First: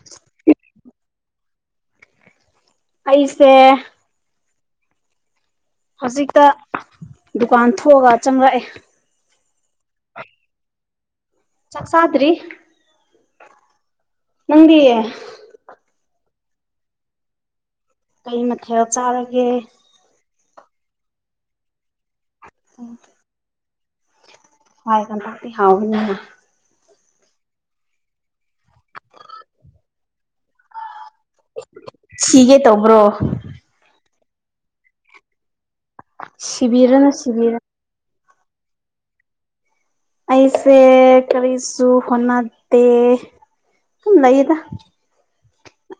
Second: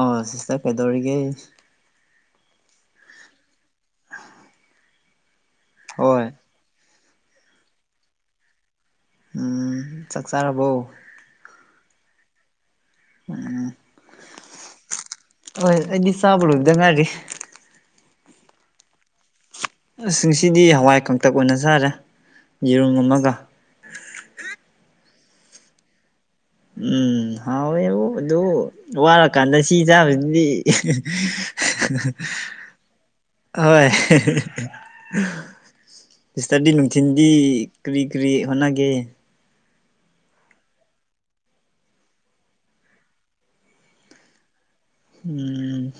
ꯑꯥ ꯑꯁ ꯅꯪ ꯀꯩꯗꯧꯔꯤꯒꯦ ꯑꯩꯩꯁꯦ ꯍꯣꯏ ꯍꯧꯖꯤꯛꯇ ꯗꯨꯀꯥꯟ ꯊꯣꯛꯑꯒ ꯆꯪꯂꯛꯑꯦ ꯎꯝ ꯆꯥꯛ ꯆꯥꯔꯕꯣ ꯆꯥꯛ ꯆꯥꯗ꯭ꯔꯤ ꯎꯝ ꯅꯪꯗꯤ ꯑꯩꯗꯤ ꯆꯥꯕ ꯂꯣꯏꯕꯗ ꯉꯥꯏꯔꯤ ꯀꯩ ꯃꯊꯦꯜ ꯆꯥꯔꯒꯦ ꯑꯁ ꯉꯁꯤꯗꯤ ꯍꯋꯥꯏ ꯀꯥꯡꯇꯛ ꯑꯣꯏꯅ ꯆꯥꯔꯦ ꯌꯦꯔꯨꯝ ꯑꯃꯒ ꯀꯥꯡꯇꯛꯇꯤ ꯍꯥꯎꯕꯅꯤꯅ ꯎꯝ ꯍꯥꯎꯋꯦꯕꯨ ꯑꯗꯨ ꯋꯥꯔꯀꯥꯟꯗ ꯁꯤ ꯆꯥꯕꯖꯤꯗꯤ [unintelligible] ꯁꯤꯒꯦ ꯇꯧꯕ꯭ꯔꯣ [unintelligible] ꯍꯣꯏ [unintelligible] ꯁꯤꯁꯇꯔꯗꯤ ꯁꯤꯕꯤꯔꯅꯨ ꯅꯨꯡꯊꯤꯟꯗꯤ ꯁꯤꯕꯤꯔꯅꯨ ꯀꯔꯤ ꯀꯔꯤ ꯍꯣꯠꯅꯒꯦ ꯑꯩꯁꯦ ꯀꯔꯤꯁꯨꯨ ꯍꯣꯠꯅꯗꯦ ꯑꯗꯨꯝ ꯂꯩꯗ ꯎꯝ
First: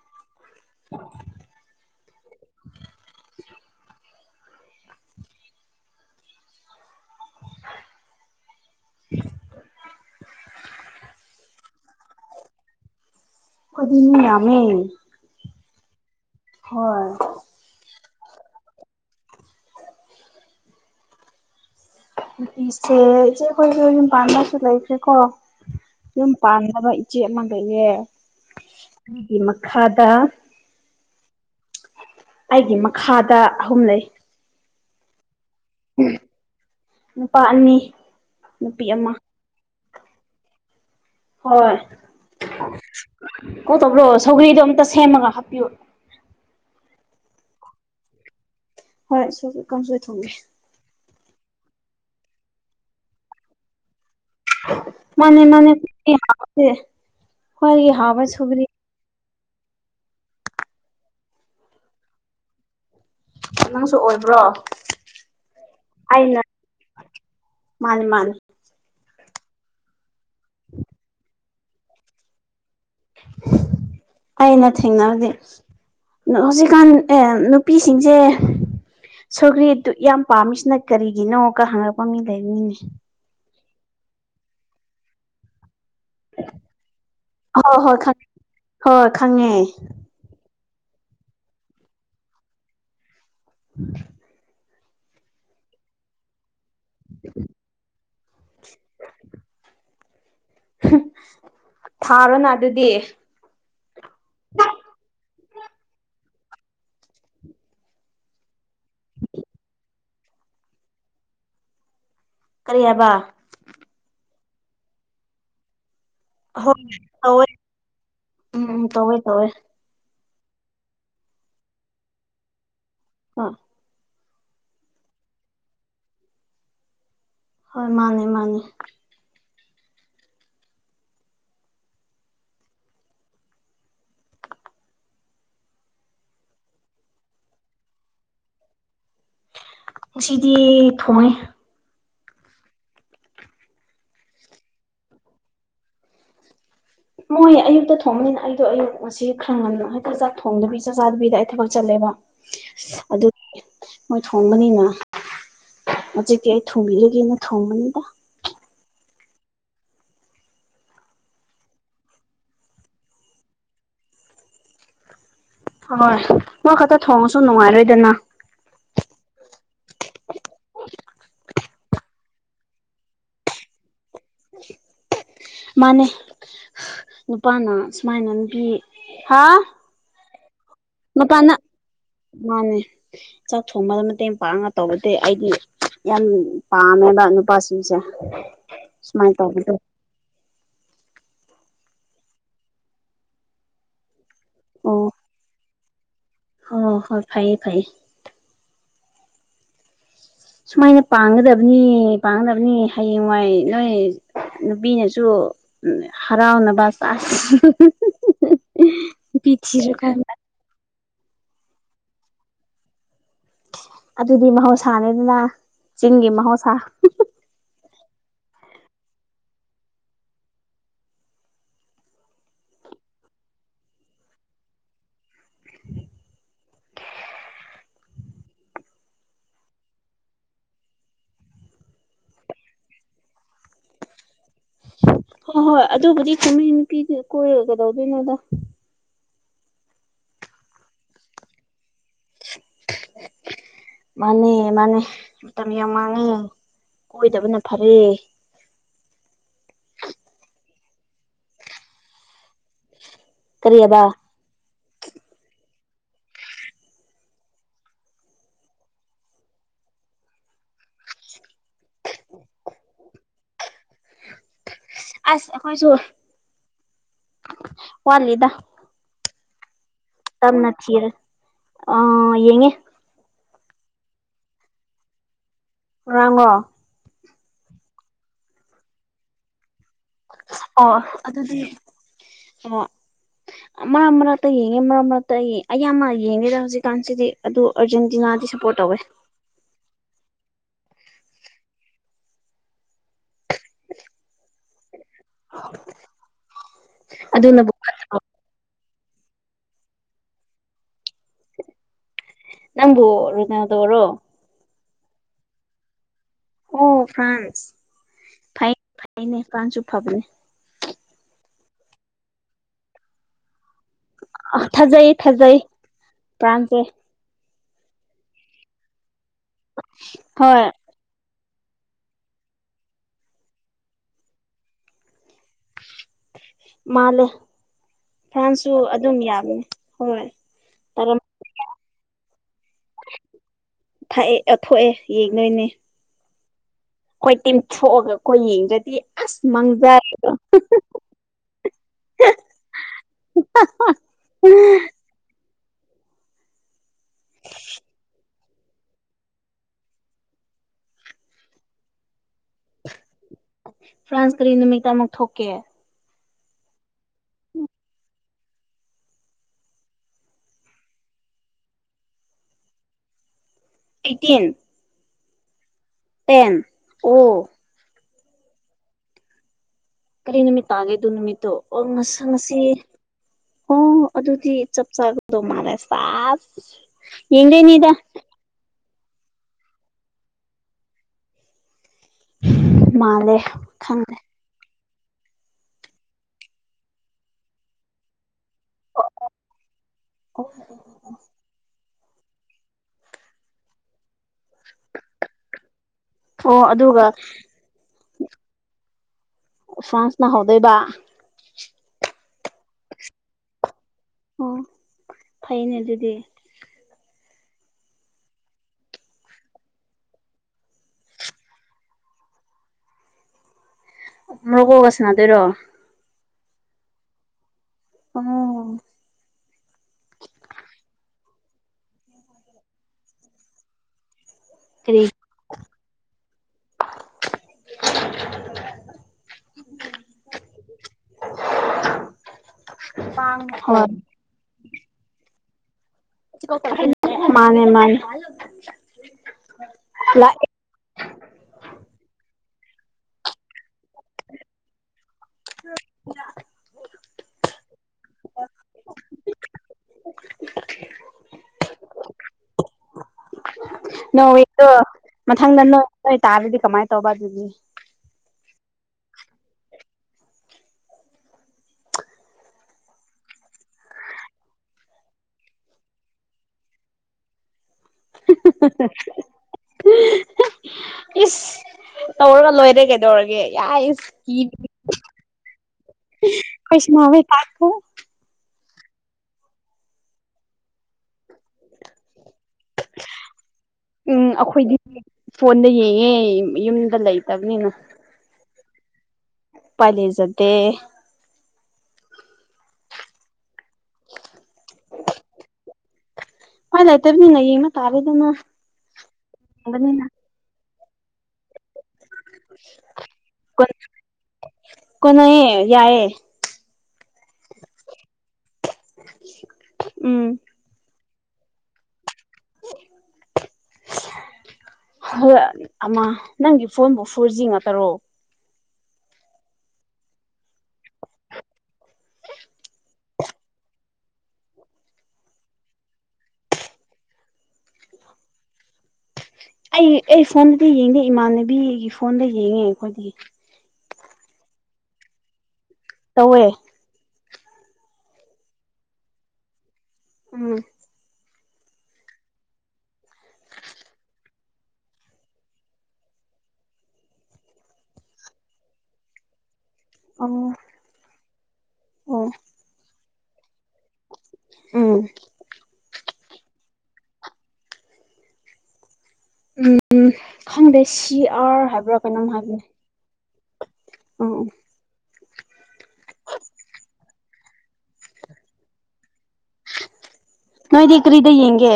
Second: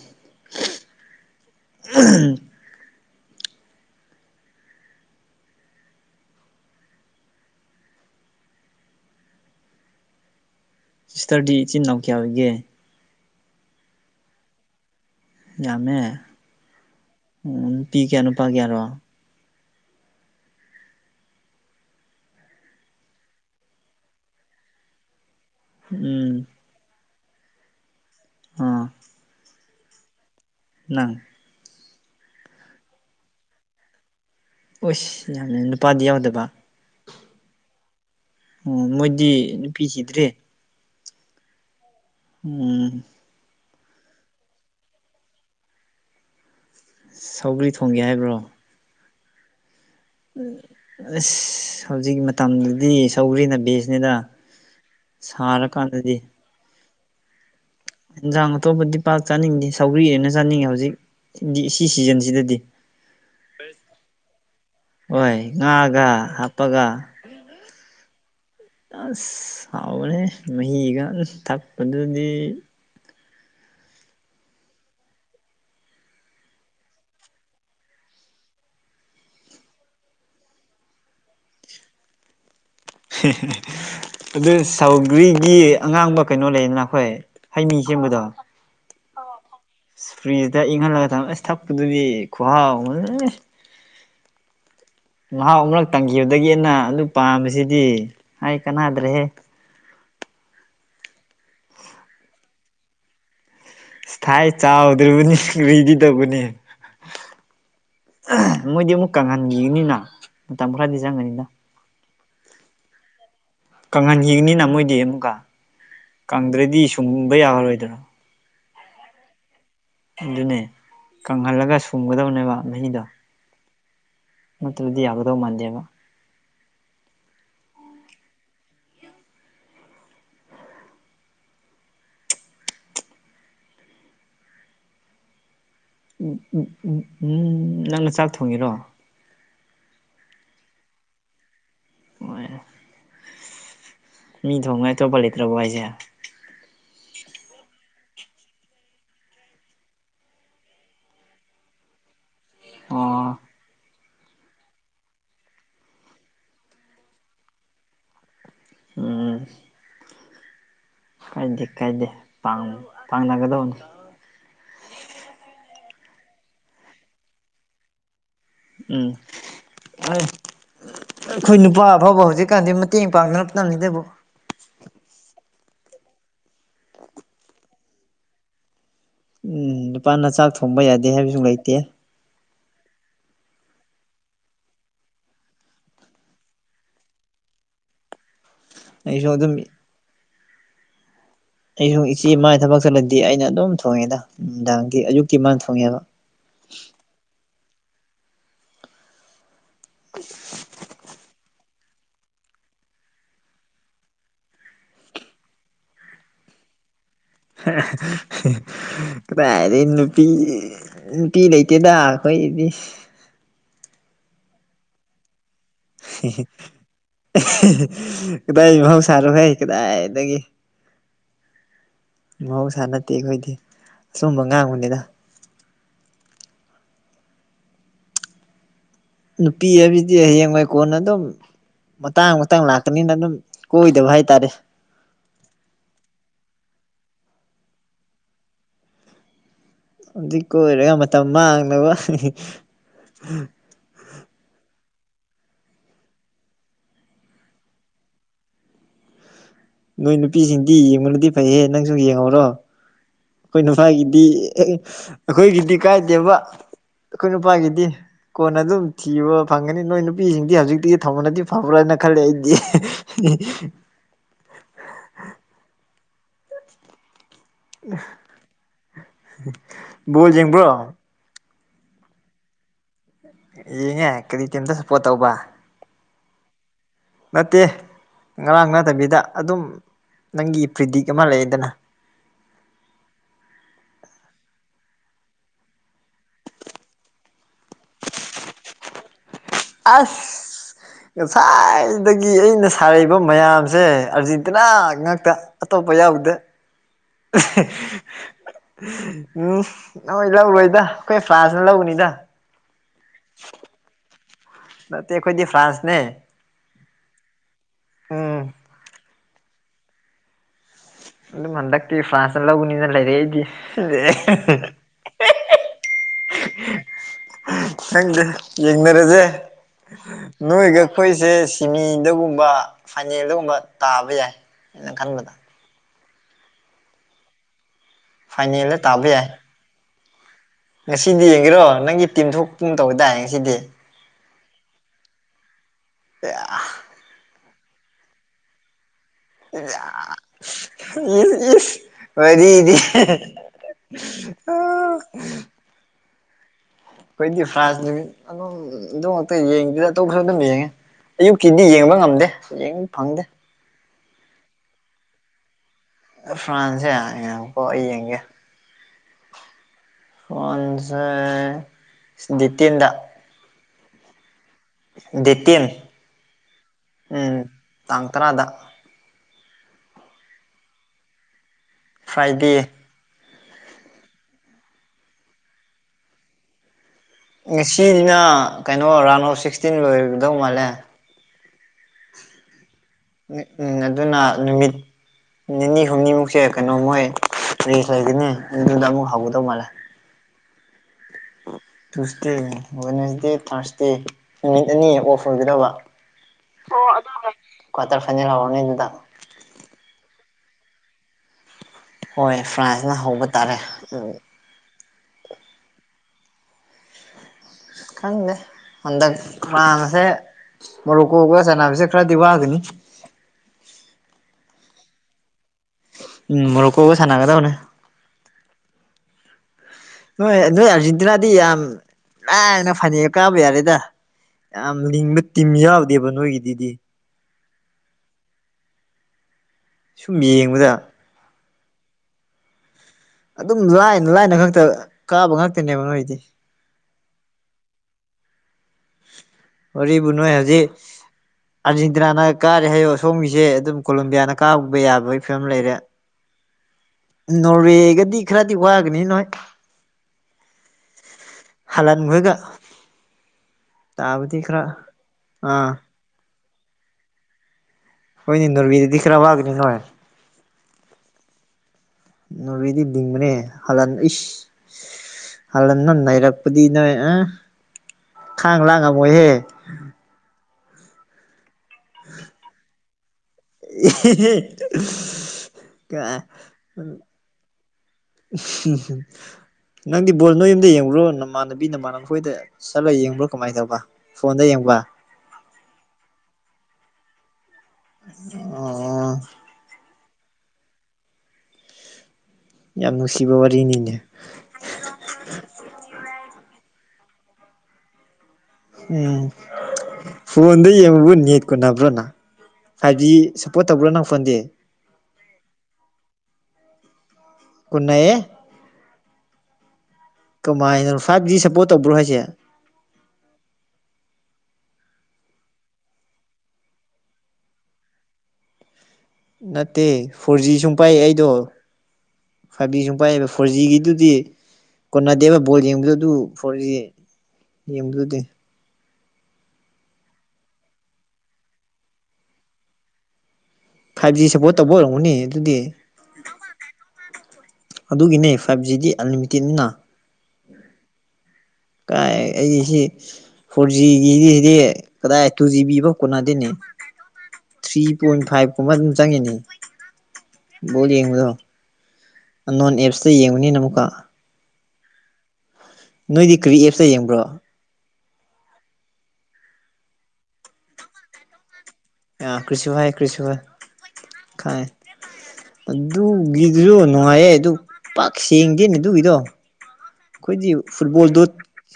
[inaudible] ꯎꯝ [unintelligible] [unintelligible] ꯁꯤꯁꯇꯔꯗꯤ ꯏꯆꯤꯟ ꯏꯅꯥꯎ ꯀꯌꯥ ꯑꯣꯏꯒꯦ ꯈꯣꯏꯗꯤ ꯃꯤ ꯌꯥꯝꯃꯦ ꯌꯥꯝꯃꯦ ꯍꯣꯏ ꯎꯝ ꯅꯨꯄꯤ ꯀꯌꯥ ꯅꯨꯄꯥ ꯀꯌꯥꯔꯣ ꯅꯨꯄꯤꯁꯦ ꯏꯆꯦꯍꯣꯏꯁꯨ ꯌꯨꯝ ꯄꯥꯟꯕꯁꯨ ꯂꯩꯈ꯭ꯔꯦꯀꯣ ꯌꯨꯝ ꯎꯝ ꯄꯥꯟꯗꯕ ꯏꯆꯦ ꯑꯃ ꯂꯩꯌꯦ ꯑꯥ ꯗꯨꯒꯤ ꯃꯛ ꯈꯥꯗ ꯅꯪ ꯑꯩꯒꯤ ꯃꯈꯥꯗ ꯑꯍꯨꯝ ꯂꯩ ꯑꯣꯏꯁ ꯌꯥꯝꯅ ꯅꯨꯄꯥꯗꯤ ꯌꯥꯎꯗꯕ ꯅꯨꯄꯥ ꯑꯅꯤ ꯅꯨꯄꯤ ꯎꯝ ꯑꯃ ꯃꯣꯏꯗꯤ ꯅꯨꯄꯤ ꯊꯤꯗ꯭ꯔꯤ ꯍꯣꯏ ꯎꯝ ꯀꯣ ꯇꯧꯕ꯭ꯔꯣ ꯁꯧꯒ꯭ꯔꯤꯗꯣ ꯑꯝꯇ ꯁꯦꯝꯃꯒ ꯍꯥꯞꯄꯤꯌꯣ ꯁꯧꯒ꯭ꯔꯤ ꯊꯣꯡꯒꯦ ꯍꯥꯏꯕ꯭ꯔꯣ ꯍꯣꯏ ꯁꯧꯒ꯭ꯔꯤ ꯀꯥꯡꯁꯣꯏ ꯊꯣꯡꯒꯦ ꯑꯁ ꯍꯧꯖꯤꯛ ꯃꯇꯝꯗꯗꯤ ꯁꯧꯒ꯭ꯔꯤꯅ ꯕꯦꯖꯅꯤꯗ ꯃꯅꯦ ꯃꯅꯦ [unintelligible] ꯍꯤꯟꯖꯥꯡ ꯑꯇꯣꯞꯄꯗꯤ ꯄꯥꯛ ꯆꯥꯅꯤꯡꯗꯦ ꯁꯧꯒ꯭ꯔꯤ ꯍꯦꯟꯅ ꯆꯥꯅꯤꯡꯉꯦ ꯍꯧꯖꯤꯛ ꯗꯤ ꯁꯤ ꯁꯤꯖꯟꯖꯤꯗꯗꯤ ꯅꯪꯁꯨ ꯑꯣꯏꯕ꯭ꯔꯣ ꯍꯣꯏ ꯉꯥꯒ ꯑꯩꯅ ꯍꯥꯞꯄꯒ ꯃꯥꯅꯤ ꯃꯥꯅꯤ ꯑꯁ ꯍꯥꯎꯕꯅꯦ ꯃꯍꯤꯒ ꯊꯛꯄꯗꯨꯗꯤ [unintelligible] ꯑꯩꯅ ꯊꯦꯡꯅꯕꯗꯤ ꯍꯧꯖꯤꯛꯀꯥꯟ ꯑꯦ ꯅꯨꯄꯤꯁꯤꯡꯁꯦ ꯁꯣꯒꯔꯤꯗꯨ ꯌꯥꯝ ꯄꯥꯝꯃꯤꯁꯤꯅ ꯀꯔꯤꯒꯤꯅꯣꯒ ꯍꯪꯉꯛꯄ ꯃꯤ ꯃꯤ ꯂꯩꯕꯅꯤꯅꯦ ꯑꯗꯨ ꯁꯧꯒ꯭ꯔꯤꯒꯤ ꯑꯉꯥꯡꯕ ꯀꯩꯅꯣ ꯂꯩꯌꯦꯅ ꯑꯩꯈꯣꯏ ꯍꯩ ꯍꯣꯏ ꯃꯍꯤ ꯍꯣꯏ ꯁꯦꯝꯕꯗꯣ ꯈꯪꯉꯦ ꯍꯣꯏ ꯈꯪꯉꯦ ꯐ꯭ꯔꯤꯖꯇ ꯏꯪꯍꯜꯂꯒ ꯊꯝꯃ ꯑꯁ ꯊꯛꯄꯗꯨꯗꯤ ꯈꯨꯍꯥꯎ ꯑꯃ [inaudible] ꯃꯍꯥꯎ ꯑꯃꯔꯛ ꯇꯪꯒꯤꯕꯗꯒꯤ ꯑꯅ ꯑꯗꯨ ꯄꯥꯝꯕꯁꯤꯗꯤ ꯍꯥꯢ ꯀꯅꯥꯗ꯭ꯔꯦꯍꯦ ꯊꯥꯔꯣꯅ ꯑꯗꯨꯗꯤ ꯑꯁ ꯊꯥꯏ ꯆꯥꯎꯗ꯭ꯔꯤꯕꯅꯤ ꯔꯤꯗꯤ ꯇꯧꯒꯅꯤ ꯃꯣꯏꯗꯤ ꯑꯃꯨꯛ ꯀꯪꯍꯟꯈꯤꯒꯅꯤꯅ ꯃꯇꯝ ꯈꯔꯗꯤ ꯆꯪꯒꯅꯤꯅ ꯀꯔꯤ ꯍꯥꯏꯕ ꯀꯪꯍꯟꯈꯤꯒꯅꯤꯅ ꯃꯣꯏꯗꯤ ꯑꯃꯨꯛꯀ ꯍꯣꯏ ꯀꯪꯗ꯭ꯔꯗꯤ ꯁꯨꯡꯕ ꯇꯧꯋꯦ ꯌꯥꯔꯣꯏꯗꯅ ꯎꯝ ꯇꯧꯋꯦ ꯇꯧꯋꯦ ꯑꯗꯨꯅꯦ ꯀꯪꯍꯜꯂꯒ ꯁꯨꯝꯒꯗꯧꯅꯦꯕ ꯃꯍꯤꯗꯣ ꯎꯝ ꯅꯠꯇꯔꯗꯤ ꯌꯥꯒꯗꯧ ꯃꯥꯟꯗꯦꯕ ꯍꯣꯏ ꯃꯥꯅꯦ ꯃꯥꯅꯦ ꯎꯝ ꯅꯪꯅ ꯆꯥꯛ ꯊꯣꯡꯉꯤꯔꯣ ꯉꯁꯤꯗꯤ ꯊꯣꯡꯉꯤ ꯃꯤ ꯊꯣꯡꯉꯥꯏ ꯑꯇꯣꯞꯄ ꯂꯩꯇꯔꯕꯣ ꯍꯥꯏꯁꯦ ꯍꯣꯏ ꯑꯌꯨꯛꯇ ꯊꯣꯡꯕꯅꯤꯅ ꯑꯩꯗꯣ ꯑꯌꯨꯛ ꯉꯁꯤ ꯈ꯭ꯔ ꯉꯟꯅ ꯍꯦꯛ ꯆꯥꯛ ꯊꯣꯡꯗꯕꯤ ꯆꯥꯛ ꯆꯥꯗꯕꯤꯗ ꯑꯩ ꯊꯕꯛ ꯆꯠꯂꯦꯕ ꯑꯗꯨ ꯑꯣ ꯃꯣꯏ ꯊꯣꯡꯕꯅꯤꯅ ꯍꯧꯖꯤꯛꯇꯤ ꯑꯩ ꯊꯣꯡꯕꯤꯔꯒꯦꯅ ꯊꯣꯡꯕꯅꯤꯗ ꯎꯝ ꯀꯥꯢꯗꯦ ꯀꯥꯏꯗ ꯄꯥꯡ ꯄꯥꯡ ꯅꯥꯒꯗꯕꯅꯦ ꯍꯣꯏ ꯃꯣꯏ ꯈꯛꯇ ꯊꯣꯡꯉꯁꯨ ꯅꯨꯡꯉꯥꯏꯔꯣꯏꯗꯅ ꯎꯝ ꯍꯣꯏ ꯑꯩꯈꯣꯏ ꯅꯨꯄꯥ ꯐꯥꯎꯕ ꯍꯧꯖꯤꯛꯀꯥꯟꯗꯤ ꯃꯇꯦꯡ ꯄꯥꯡꯗꯅ ꯀꯟꯁꯤꯗꯕꯣ ꯃꯥꯅꯦ ꯅꯨꯄꯥꯅ ꯁꯨꯃꯥꯏꯅ ꯅꯨꯄꯤ ꯍꯥ ꯎꯝ ꯅꯨꯄꯥꯅ ꯆꯥꯛ ꯊꯣꯡꯕ ꯌꯥꯗꯦ ꯍꯥꯏꯕꯁꯨ ꯅꯨꯄꯥꯅ ꯂꯩꯇꯦ ꯃꯥꯅꯦ ꯆꯥꯛ ꯊꯣꯡꯕꯗ ꯃꯇꯦꯡ ꯄꯥꯡꯉꯒ ꯇꯧꯕꯗꯤ ꯑꯩꯗꯤ ꯌꯥꯝ ꯄꯥꯝꯃꯦꯕ ꯅꯨꯄꯥꯁꯤꯡꯁꯦ ꯑꯩꯁꯨ ꯁꯨꯃꯥꯏꯅ ꯑꯗꯨꯝ ꯇꯧꯕꯗꯣ ꯑꯩꯁꯨ ꯏꯆꯦ ꯃꯥꯒꯤ ꯊꯕꯛ ꯆꯠꯂꯗꯤ ꯑꯩꯅ ꯑꯗꯨꯝ ꯊꯣꯡꯉꯦꯗ ꯅꯨꯡꯗꯥꯡꯒꯤ ꯑꯣ ꯑꯌꯨꯛꯀꯤ ꯃꯥꯅ ꯊꯣꯡꯉꯦꯕ ꯐꯩ [unintelligible] ꯁꯨꯃꯥꯏꯅ ꯄꯥꯡꯒꯗꯕꯅꯤ ꯄꯥꯡꯒꯗꯕꯅꯤ ꯍꯌꯦꯡꯋꯥꯏ ꯅꯣꯏ ꯅꯨꯄꯤꯅꯁꯨ ꯍꯔꯥꯎꯅꯕ ꯆꯥꯁ ꯅꯨꯄꯤ ꯀꯗꯥꯢꯗꯩ ꯊꯤꯔ ꯅꯨꯄꯤ ꯀꯥꯟꯗ ꯅꯨꯄꯤ ꯂꯩꯇꯦ ꯇꯦꯗ ꯑꯩꯈꯣꯏꯒꯤꯗꯤ ꯑꯗꯨꯗꯤ ꯃꯍꯧꯁꯥꯅꯤꯗꯅ ꯆꯤꯡꯒꯤ ꯃꯍꯧꯁꯥ [unintelligible] ꯃꯍꯧꯁꯥꯔꯣꯍꯦ ꯀꯗꯥꯏꯗꯒꯤ ꯃꯍꯧꯁꯥ ꯅꯠꯇꯦ ꯑꯩꯈꯣꯏꯗꯤ ꯁꯨꯝꯕ ꯉꯥꯡꯕꯅꯤꯗ ꯅꯨꯄꯤ ꯍꯥꯏꯕꯗꯤ ꯍꯌꯦꯡꯋꯥꯩ ꯀꯣꯟꯅ ꯑꯗꯨꯝ ꯃꯇꯥꯡ ꯃꯇꯥꯡ ꯂꯥꯛꯀꯅꯤꯅ ꯑꯗꯨꯝ ꯀꯣꯏꯗꯕ ꯍꯥꯏꯇꯥꯔꯦ ꯍꯣꯏ ꯍꯣꯏ ꯑꯗꯨꯕꯨꯗꯤ ꯆꯨꯝꯃꯦ ꯅꯨꯄꯤꯗꯤ ꯀꯣꯏꯔꯒ ꯀꯩꯗꯧꯗꯣꯏꯅꯣꯗ ꯑꯗꯨꯛ ꯀꯣꯏꯔ ꯃꯇꯝ ꯃꯥꯡꯅꯕ ꯃꯥꯅꯦ ꯃꯥꯅꯦ ꯃꯇꯝ ꯌꯥꯝ ꯃꯥꯡꯉꯦ ꯀꯣꯏꯗꯕꯅ ꯐꯔꯦ [inaudible] ꯅꯣꯏ ꯅꯨꯄꯤꯁꯤꯡꯗꯤ ꯌꯦꯡꯕꯅꯗꯤ ꯐꯩꯍꯦ ꯅꯪꯁꯨ ꯌꯦꯡꯍꯧꯔꯣ ꯑꯩꯈꯣꯏ ꯀꯔꯤꯑꯕ ꯅꯨꯄꯥꯒꯤꯗꯤ ꯑꯈꯣꯏꯒꯤꯗꯤ ꯀꯥꯏꯗꯦꯕ ꯑꯩꯈꯣꯏ ꯅꯨꯄꯥꯒꯤꯗꯤ ꯀꯣꯟꯅ ꯑꯗꯨꯝ ꯊꯤꯕ ꯐꯪꯒꯅꯤ ꯅꯣꯏ ꯅꯨꯄꯤꯁꯤꯡꯗꯤ ꯍꯧꯖꯤꯛꯇꯤ ꯊꯝꯃꯅꯗꯤ ꯐꯕ꯭ꯔꯥꯅ ꯈꯜꯂꯦ ꯑꯩꯗꯤ ꯢ ꯑꯁ ꯑꯩꯈꯣꯏꯁꯨ ꯋꯥꯠꯂꯤꯗ [unintelligible] ꯕꯣꯜ ꯌꯦꯡꯕ꯭ꯔꯣ ꯑꯥ ꯌꯦꯡꯉꯦ ꯌꯦꯡꯉꯦ ꯀꯔꯤ ꯇꯤꯝꯗ ꯁꯞꯄꯣꯔꯠ ꯇꯧꯕ ꯉꯥꯔꯥꯡꯂꯣ ꯅꯠꯇꯦ ꯉꯔꯥꯡ ꯅꯠꯇꯕꯤꯗ ꯑꯗꯨꯝ ꯅꯪꯒꯤ ꯑꯣ ꯄ꯭ꯔꯤꯗꯤꯛ ꯑꯃ ꯑꯗꯨꯗꯤ ꯂꯩꯗꯅ ꯑꯣ ꯃꯔꯛ ꯃꯔꯛꯇ ꯌꯦꯡꯉꯦ ꯃꯔꯛ ꯃꯔꯛꯇ ꯑꯩ ꯑꯌꯥꯝꯕ ꯌꯦꯡꯉꯦꯗ ꯍꯧꯖꯤꯛꯀꯥꯟꯁꯤꯗꯤ ꯑꯗꯨ ꯑꯔꯖꯦꯟꯇꯤꯅꯥꯗꯤ ꯁꯞꯄꯣꯔꯠ ꯇꯧ ꯋꯦ ꯑꯁ ꯉꯁꯥꯏꯗꯒꯤ ꯑꯩꯅ ꯁꯥꯔꯛꯏꯕ ꯃꯌꯥꯝꯁꯦ ꯑꯥꯔꯖꯦꯟꯇꯤꯅꯥ ꯉꯥꯛ ꯇ ꯑꯇꯣꯞꯄ ꯌꯥꯎꯗꯦ ꯑꯗꯨꯅꯕꯨ ꯐꯠꯇ꯭ꯔꯣ ꯎꯝ ꯅꯣꯏ ꯂꯧꯔꯣꯏꯗ ꯑꯩꯈꯣꯏ ꯐ꯭ꯔꯥꯟꯁꯅ ꯂꯧꯒꯅꯤꯗ ꯅꯪꯕꯨ ꯔꯣꯅꯥꯜꯗꯣꯔꯣ ꯅꯠꯇꯦ ꯑꯈꯣꯏꯗꯤ ꯐ꯭ꯔꯥꯟꯁꯅꯦ ꯑꯣ ꯐ꯭ꯔꯥꯟꯁ ꯎꯝ ꯑꯩꯅꯦ ꯐ꯭ꯔꯥꯟꯁꯨ ꯐꯕꯅꯦ ꯁꯨꯝ ꯍꯟꯗꯛꯇꯤ ꯐ꯭ꯔꯥꯟꯁꯅ ꯂꯧꯒꯅꯤꯅ ꯂꯩꯔꯦ ꯑꯩꯗꯤ ꯑ ꯊꯥꯖꯩ ꯊꯥꯖꯩ ꯐ꯭ꯔꯥꯟꯁꯁꯦ ꯈꯪꯗꯦ ꯌꯦꯡꯅꯔꯖꯦ ꯍꯣꯏ ꯅꯣꯏꯒ ꯈꯣꯏꯁꯦ ꯁꯤꯃꯤꯗꯒꯨꯝꯕ ꯐꯥꯏꯅꯦꯜꯗꯒꯨꯝꯕ ꯇꯥꯕ ꯌꯥꯏ ꯑꯩꯅ ꯈꯟꯕꯗ ꯃꯥꯜꯂꯦ ꯐ꯭ꯔꯥꯟꯁꯁꯨ ꯐꯥꯏꯅꯦꯜꯗ ꯇꯥꯕ ꯑꯗꯨꯝ ꯌꯥꯏ ꯌꯥꯕꯅꯦ ꯍꯣꯏ ꯇꯔꯝ ꯉꯁꯤꯗꯤ ꯌꯦꯡꯒꯦꯔꯣ ꯅꯪꯒꯤ ꯇꯤꯝ ꯊꯣꯛꯄꯒꯨꯝ ꯇꯧꯗꯥꯏ ꯉꯁꯤꯗꯤ ꯑꯥ ꯊꯣꯛꯑꯦ ꯌꯦꯡꯗꯣꯏꯅꯦ ꯑꯦ ꯑꯥ ꯑꯩꯈꯣꯏ ꯇꯤꯝ ꯊꯣꯛꯑꯒꯀꯣ ꯑꯩꯈꯣꯏ ꯌꯦꯡꯗ꯭ꯔꯗꯤ ꯑꯁ ꯌꯥ ꯃꯥꯡꯖꯔꯦꯗꯣ ꯢꯁ ꯢꯁ ꯋꯥꯔꯤꯗꯤ ꯑꯥ ꯑꯩꯈꯣꯏꯗꯤ ꯐ꯭ꯔꯥꯟꯁ ꯅꯨꯃꯤꯠ ꯑꯗꯨꯝ ꯑꯗꯨ ꯑꯗꯨꯈꯛꯇ ꯌꯦꯡꯗꯦꯗ ꯑꯇꯣꯄꯁꯨ ꯑꯗꯨꯝ ꯌꯦꯡꯉꯦ ꯑꯌꯨꯛꯀꯤꯗꯤ ꯌꯦꯡꯕ ꯉꯝꯗꯦ ꯌꯦꯡꯕ ꯐꯪꯗꯦ ꯐ꯭ꯔꯥꯟꯁ ꯀꯔꯤ ꯅꯨꯃꯤꯠꯇ ꯑꯃꯨꯛ ꯊꯣꯛꯀꯦ ꯐ꯭ꯔꯥꯟꯁꯁꯦ ꯉꯥꯏꯈꯣꯀꯣ ꯑꯩ ꯌꯦꯡꯒꯦ ꯐ꯭ꯔꯥꯟꯁ ꯁꯦ ꯗꯦꯇꯤꯟꯗ ꯑꯦꯠꯇꯤꯟ ꯗꯦꯇꯤꯟ ꯇꯦꯟ ꯑꯣ ꯇꯥꯡ ꯇꯔꯥꯗ ꯀꯔꯤ ꯅꯨꯃꯤꯠ ꯇꯥꯒꯦ ꯑꯗꯨ ꯅꯨꯃꯤꯠꯇꯣ ꯑꯣ ꯉꯁ ꯉꯁꯤ ꯐ꯭ꯔꯥꯏꯗꯦ ꯑꯣ ꯑꯗꯨꯗꯤ ꯆꯞ ꯆꯥꯀꯗꯧꯕ ꯃꯥꯂꯦ ꯑꯁ ꯉꯁꯤꯅꯤꯅ ꯀꯩꯅꯣ ꯔꯥꯅꯣ ꯁꯤꯛꯁꯇꯤꯟ ꯂꯣꯏꯒꯗꯧ ꯃꯥꯜꯂꯦ ꯃꯥꯜꯂꯦ ꯎꯝ ꯈꯪꯗꯦ ꯑꯗꯨꯅ ꯅꯨꯃꯤꯠ ꯅꯤꯅꯤ ꯍꯨꯝꯅꯤꯃꯨꯛꯁꯦ ꯀꯩꯅꯣ ꯃꯣꯏ ꯔꯦꯖ ꯂꯩꯒꯅꯤ ꯑꯗꯨꯗ ꯑꯃꯨꯛ ꯍꯧꯒꯗꯧ ꯃꯥꯜꯂꯦ ꯑꯣ ꯇꯨꯢꯁꯗꯦ ꯋꯦꯠꯅꯦꯁꯗꯦ ꯊꯔꯁꯗꯦ ꯅꯨꯃꯤꯠ ꯑꯅꯤ ꯑꯣꯐ ꯑꯣꯏꯒꯗꯧꯕ ꯑꯣ ꯑꯗꯨꯒ ꯀ꯭ꯋꯥꯇꯔ ꯐꯥꯏꯅꯦꯜ ꯍꯧꯔꯅꯤ ꯑꯗꯨꯗ ꯐ꯭ꯔꯥꯟꯁꯅ ꯍꯧꯗꯣꯏꯕ ꯍꯣꯏ ꯐ꯭ꯔꯥꯟꯁꯅ ꯍꯧꯕ ꯇꯥꯔꯦ ꯎꯝ ꯑꯣ ꯐꯩꯅꯦ ꯑꯗꯨꯗꯤ ꯈꯪꯗꯦ ꯍꯟꯗꯛ ꯐ꯭ꯔꯦꯟꯁꯁꯦ ꯃꯣꯔꯣꯀꯣꯒ ꯁꯟꯅꯕꯁꯦ ꯈꯔꯗꯤ ꯋꯥꯒꯅꯤ [inaudible] ꯃꯣꯔꯣꯀꯣ ꯁꯟꯅꯗꯣꯢꯔꯣ ꯎꯝ ꯃꯣꯔꯣꯀꯣꯒ ꯁꯟꯅꯒꯗꯣꯢꯅꯦ ꯑꯣ ꯅꯣꯢ ꯅꯣꯏ ꯑꯥꯔꯖꯦꯟꯇꯤꯅꯥꯗꯤ ꯌꯥꯝ ꯂꯥꯏꯅ ꯐꯅꯦꯜ ꯀꯥꯕ ꯌꯥꯔꯦꯗ ꯌꯥꯝ ꯀꯔꯤ ꯂꯤꯡꯕ ꯇꯤꯝ ꯌꯥꯎꯗꯦꯕ ꯅꯣꯏꯒꯤꯗꯨꯗꯤ ꯁꯨꯝ ꯌꯦꯡꯕꯗ [unintelligible] ꯑꯗꯨꯝ ꯂꯥꯏꯅ ꯂꯥꯏꯅ ꯈꯛꯇ ꯀꯥꯕ ꯉꯥꯛꯛꯇꯅꯦꯕ ꯅꯣꯏꯗꯤ [unintelligible] ꯃꯥꯅꯦ ꯃꯥꯅꯦ ꯋꯥꯔꯤꯕꯨ ꯅꯣꯢ ꯂꯥꯛꯑꯦ ꯍꯧꯖꯤꯛ ꯑꯔꯖꯦꯟꯇꯤꯅꯥꯅ ꯀꯥꯔꯦ ꯍꯥꯏꯌꯣ ꯁꯣꯝꯒꯤꯁꯦ ꯑꯗꯨꯝ ꯀꯣꯂꯣꯕꯤꯌꯥꯅ ꯀꯥꯕ ꯌꯥꯕꯒꯤ ꯐꯤꯕꯝꯗ ꯂꯩꯔꯦ ꯅꯣꯔꯋꯦꯒꯗꯤ ꯈꯔꯗꯤ ꯋꯥꯒꯅꯤ ꯅꯣꯏ ꯍꯥꯂꯥꯟ ꯈꯣꯢꯒ ꯅꯣꯔꯋꯦꯗꯣ ꯃꯊꯪꯗ ꯑꯥ ꯅꯣ ꯅꯣꯏ ꯇꯥꯔꯗꯤ ꯀꯃꯥꯏꯅ ꯇꯧꯕ ꯑꯗꯨꯗꯤ ꯍꯣꯢꯅꯦ ꯅꯣꯔꯋꯦꯗꯤ ꯈꯔ ꯋꯥꯒꯅꯤꯅꯣꯢ ꯅꯣꯔꯋꯦꯗꯤ ꯂꯤꯡꯕꯅꯦ ꯍꯂꯥꯟ ꯑꯥꯢꯁ ꯍꯂꯥꯟꯅ ꯅꯩꯔꯛꯄꯗꯤ ꯅꯣꯢ ꯍꯥ [unintelligible] ꯏꯁ ꯇꯧꯔꯒ ꯂꯣꯏꯔꯦ ꯀꯩꯗꯧꯔꯒꯦ ꯌꯥꯏ ꯀꯤꯗꯦ ꯈꯣꯏ ꯁꯟꯅꯕꯩ ꯊꯥꯞꯇꯣ ꯅꯪꯗꯤ ꯕꯣꯜ ꯅꯣꯢ ꯌꯨꯝꯗ ꯌꯦꯡ ꯕꯔꯣ ꯅꯃꯥꯟꯅꯕꯤ ꯅꯃꯥꯟꯅꯕ ꯈꯣꯏꯗ ꯆꯠꯂꯒ ꯌꯦꯡꯕ꯭ꯔꯣ ꯀꯃꯥꯏꯅ ꯇꯧꯕ ꯎꯝ ꯐꯣꯟꯗ ꯑꯩꯈꯣꯏꯗꯤ ꯌꯦꯡꯕ ꯐꯣꯟꯗ ꯌꯦꯡꯉꯦ ꯌꯨꯝꯗ ꯂꯩꯇꯕꯅꯤꯅ ꯑꯣ ꯇꯦ ꯌꯥꯝ ꯅꯨꯡꯁꯤꯕ ꯋꯥꯔꯤꯅꯤꯅꯦ [unintelligible] ꯎꯄꯥꯏ ꯂꯩꯇꯕꯅꯤꯅ ꯌꯦꯡꯕ ꯇꯥꯔꯦꯗꯅ ꯎꯝ ꯐꯪꯕꯅꯤꯅ ꯐꯣꯟꯗ ꯌꯦꯡꯕꯕꯨ ꯅꯦꯠ ꯀꯣꯟꯅꯕ꯭ꯔꯣ ꯅꯪ ꯐꯥꯏꯞꯖꯤ ꯁꯞꯄꯣꯔꯠ ꯇꯧꯕ꯭ꯔ ꯅꯪ ꯐꯣꯟꯗꯤ ꯀꯣꯟꯅꯩꯌꯦ ꯌꯥꯏꯌꯦ ꯀꯨꯟꯅꯩꯌꯦ ꯎꯝ ꯀꯃꯥꯏꯅꯅꯣ ꯐꯥꯏꯞ ꯖꯤ ꯁꯞꯄꯣꯔꯠ ꯇꯧꯕ꯭ꯔꯣ ꯍꯥꯏꯁꯦ [unintelligible] ꯑꯃ ꯅꯪꯒꯤ ꯐꯣꯟꯕꯨ ꯐꯣꯔ ꯖꯤ ꯉꯥꯛꯇꯔꯣ ꯅꯠꯇꯦ ꯐꯣꯔ ꯖꯤ ꯁꯨꯝ ꯄꯥꯏ ꯑꯩꯗꯣ ꯐꯥꯏꯞ ꯖꯤ ꯁꯨ ꯄꯥꯏꯌꯦꯕ ꯐꯣꯔ ꯖꯤꯒꯤꯗꯨꯗꯤ ꯀꯣꯟꯅꯗꯦꯕ ꯕꯣꯜ ꯌꯦꯡꯕꯗꯨ ꯑꯗꯨ ꯐꯣꯔꯖꯤ ꯌꯦꯡꯕꯗꯨꯗꯤ ꯑꯩ ꯑꯩ ꯐꯣꯟꯗꯗꯤ ꯌꯦꯡꯗꯦ ꯏꯃꯥꯟꯅꯕꯤꯒꯤ ꯐꯣꯟꯗ ꯌꯦꯡꯉꯦ ꯑꯈꯣꯏꯗꯤ ꯐꯥꯏꯞ ꯖꯤ ꯁꯞꯄꯣꯔꯠ ꯇꯧꯕ ꯑꯣꯏꯔꯝꯒꯅꯤ ꯑꯗꯨꯗꯤ ꯇꯧꯋꯦ ꯑꯗꯨꯒꯤꯅꯦ ꯐꯥꯏꯞ ꯖꯤꯗꯤ ꯑꯟꯂꯤꯃꯤꯇꯦꯠꯅꯤꯅ ꯎꯝ ꯀꯥꯏ ꯑꯩꯁꯤ ꯐꯣꯔ ꯖꯤꯒꯤꯗꯤ ꯀꯗꯥꯏ ꯇꯨ ꯖꯤꯕꯤ ꯕꫭꯛ ꯀꯣꯟꯅꯗꯦꯅꯦ [unintelligible] ꯊ꯭ꯔꯤ ꯄꯣꯏꯟ ꯐꯥꯏꯞ ꯀꯨꯝꯕ ꯑꯗꯨꯝ ꯆꯪꯉꯤꯅꯦ ꯑꯣ ꯕꯣꯜ ꯌꯦꯡꯕꯗꯣ ꯑꯣ ꯑꯟꯅꯣꯟ ꯑꯦꯞꯁꯇ ꯌꯦꯡꯕꯅꯤꯅ ꯑꯃꯨꯛꯀ ꯎꯝ ꯅꯣꯏꯗꯤ ꯀꯔꯤ ꯑꯦꯞꯁꯇ ꯌꯦꯡꯕ꯭ꯔꯣ ꯎꯝ ꯈꯪꯗꯦ ꯁꯤ ꯑꯥꯔ ꯍꯥꯏ ꯑ‌ ꯀ꯭ꯔꯤꯁꯤꯐꯥꯏ ꯀ꯭ꯔꯤꯁꯤꯐꯥꯏ ꯎꯝ ꯎꯝ ꯈꯪꯉꯦ ꯑꯗꯨꯒꯤꯗꯨꯁꯨ ꯅꯨꯡꯉꯥꯏꯌꯦ ꯑꯗꯨ ꯄꯥꯛ ꯁꯦꯡꯗꯦꯅꯦ ꯑꯗꯨꯒꯤꯗꯣ ꯑꯈꯣꯏꯗꯤ ꯅꯣꯏꯗꯤ ꯀꯔꯤꯗ ꯐꯨꯠꯕꯣꯜꯗꫭ ꯌꯦꯡꯒꯦ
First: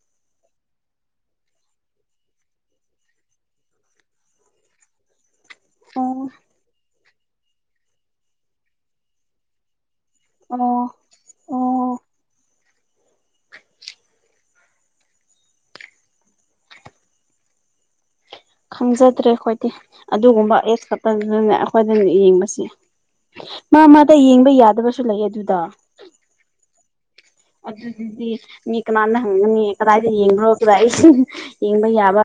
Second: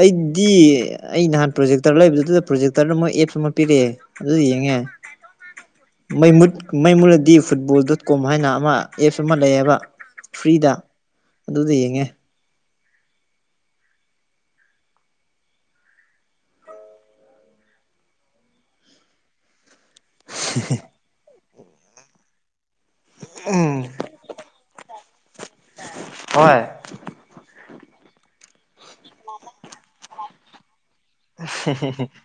ꯑꯩꯗꯤ ꯑꯩ ꯅꯍꯥꯟ ꯄ꯭ꯔꯣꯖꯦꯛꯇꯔ ꯂꯩꯕꯗꯨꯗ ꯄ꯭ꯔꯣꯖꯦꯛꯇꯔꯗ ꯃꯣꯏ ꯑꯦꯞ ꯑꯃ ꯄꯤꯔꯛꯑꯦ ꯑꯗꯨꯗ ꯌꯦꯡ ꯉꯦ ꯑꯣ ꯃꯩ ꯃꯨꯠ ꯃꯩ ꯃꯨꯠꯂꯗꯤ ꯐꯨꯠꯕꯣꯜ ꯗꯣꯠ ꯀꯣꯝ ꯍꯥꯏꯅ ꯑꯃ ꯑꯦꯞꯁ ꯑꯃ ꯂꯩꯌꯦꯕ ꯐ꯭ꯔꯤꯗ ꯑꯣ ꯑꯗꯨꯗ ꯑꯣ ꯌꯦꯡꯉꯦ ꯈꯪꯖꯗ꯭ꯔꯦ ꯑꯈꯣꯏꯗꯤ ꯑꯗꯨꯒꯨꯝꯕ ꯑꯦꯞꯁ ꯈꯛꯇꯗꯅꯦ ꯑꯩꯈꯣꯏꯅ ꯌꯦꯡꯕꯁꯤ ꯃꯥ ꯃꯥꯗ ꯌꯦꯡꯕ ꯌꯥꯗꯕꯁꯨ ꯂꯩꯌꯦ ꯑꯗꯨꯗ ꯍꯣꯏ ꯑꯗꯨꯗꯨꯗꯤ ꯃꯤ ꯀꯅꯥꯅ ꯍꯪꯒꯅꯤ ꯀꯗꯥꯏꯗ ꯌꯦꯡꯕ꯭ꯔꯣ ꯀꯗꯥꯏ [unintelligible] ꯌꯦꯡꯕ ꯌꯥꯕ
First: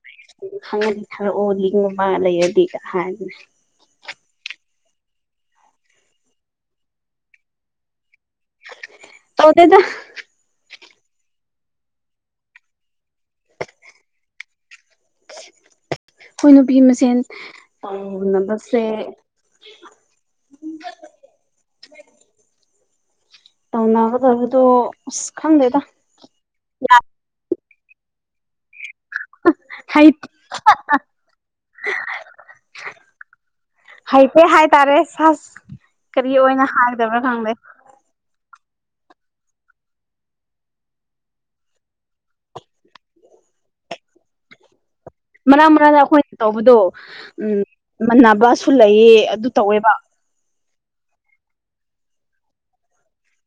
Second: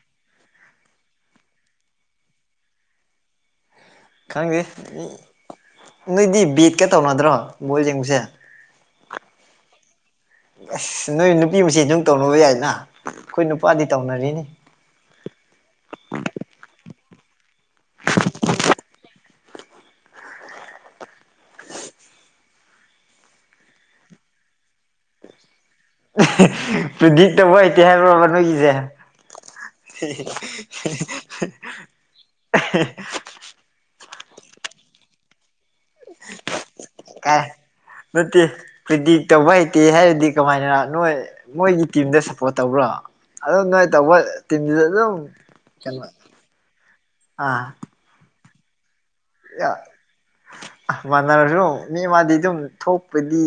ꯈꯪꯉꯗꯤ ꯊꯥꯔꯑꯣ ꯂꯤꯡ ꯑꯃ ꯂꯩꯔꯗꯤꯒ ꯍꯥꯏꯝꯅꯦ ꯈꯪꯗꯦ ꯅꯣꯏꯗꯤ ꯕꯦꯠꯀ ꯇꯧꯅꯗ꯭ꯔꯣ ꯕꯣꯜ ꯌꯦꯡꯕꯁꯦ‍ ꯇꯧꯗꯦꯗ ꯑꯁ ꯅꯣꯏ ꯅꯨꯄꯤ ꯃꯥꯁꯦꯟ ꯑꯗꯨꯝ ꯇꯧꯅꯕ ꯌꯥꯏꯗꯅ ꯑꯩꯈꯣꯏ ꯅꯨꯄꯥꯗꯤ ꯇꯧꯅꯔꯤꯅꯤ ꯈꯣꯏ ꯅꯨꯄꯤ ꯃꯁꯦꯟ ꯇꯧꯅꯕꯁꯦ [inaudible] ꯇꯧꯅꯒꯗꯧꯕꯗꯣ ꯑꯁ ꯈꯪꯗꯦꯗ [unintelligible] ꯄ꯭ꯔꯤꯗꯤꯛ ꯇꯧꯕ ꯍꯩꯇꯦ ꯍꯥꯏꯕ꯭ꯔꯣꯕ ꯅꫭꯏꯒꯤꯁꯦ ꯍꯩꯇꯦ [unintelligible] ꯍꯩꯇꯦ ꯍꯥꯏꯇꯥꯔꯦ ꯁꯥꯁ ꯀꯔꯤ ꯑꯣꯏꯅ ꯍꯥꯏꯗꯕ꯭ꯔ ꯀꯥꯏ ꯈꯪꯗꯦ ꯅꯠꯇꯦ ꯄ꯭ꯔꯤꯗꯤꯛ ꯇꯧꯕ ꯍꯩꯇꯦ ꯍꯥꯏꯔꯗꯤ ꯀꯝꯃꯥꯏꯅ ꯅꯣꯏ ꯃꯣꯏꯒꯤ ꯇꯤꯝꯗ ꯁꯞꯄꯣꯔꯠ ꯇꯧꯕ꯭ꯔꯣ ꯑꯗꫭ ꯅꯣꯏ ꯇꯧꯕ ꯇꯤꯝ ꯃꯔꯛ ꯃꯔꯛꯅ ꯑꯈꯣꯏꯅ ꯇꯧꯕꯗꯣ ꯎꯝ ꯑꯥ ꯃꯥꯟꯅꯕꯁꯨ ꯂꯩꯌꯦ ꯑꯗꯨ ꯇꯧꯋꯦꯕ ꯃꯥꯟꯅꯔꯁꯨ ꯃꯤ ꯃꯥꯗꯤ ꯑꯗꯨꯝ ꯊꯣꯛꯄꯗꯤ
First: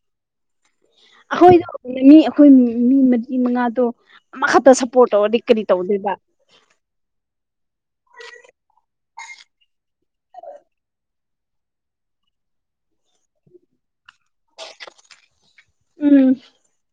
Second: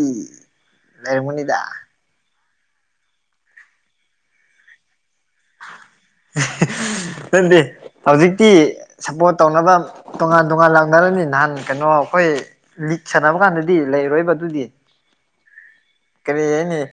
ꯂꯩꯔꯝꯒꯅꯤꯗ ꯑꯩꯈꯣꯏꯗꯨ ꯃꯤ ꯑꯩꯈꯣꯏ ꯃꯤ ꯃꯤ ꯃꯔꯤ ꯃꯉꯥꯗꯣ ꯑꯃꯈꯛꯇ ꯁꯞ ꯅꯗꯦ ꯍꯧꯖꯤꯛꯇꯤ ꯁꯞꯄꯣꯔꯠ ꯇꯧꯅꯕ ꯇꯣꯉꯥꯟ ꯇꯣꯉꯥꯟ ꯂꯥꯡꯅꯔꯅꯤ ꯅꯍꯥꯟ ꯀꯩꯅꯣ ꯑꯩꯈꯣꯏ ꯂꯤꯛ ꯁꯥꯟꯅꯕ ꯀꯥꯟꯗꯗꯤ ꯂꯩꯔꯣꯏꯕ ꯗꯨꯗꯤ ꯎꯝ ꯀꯔꯤ ꯍꯅꯤ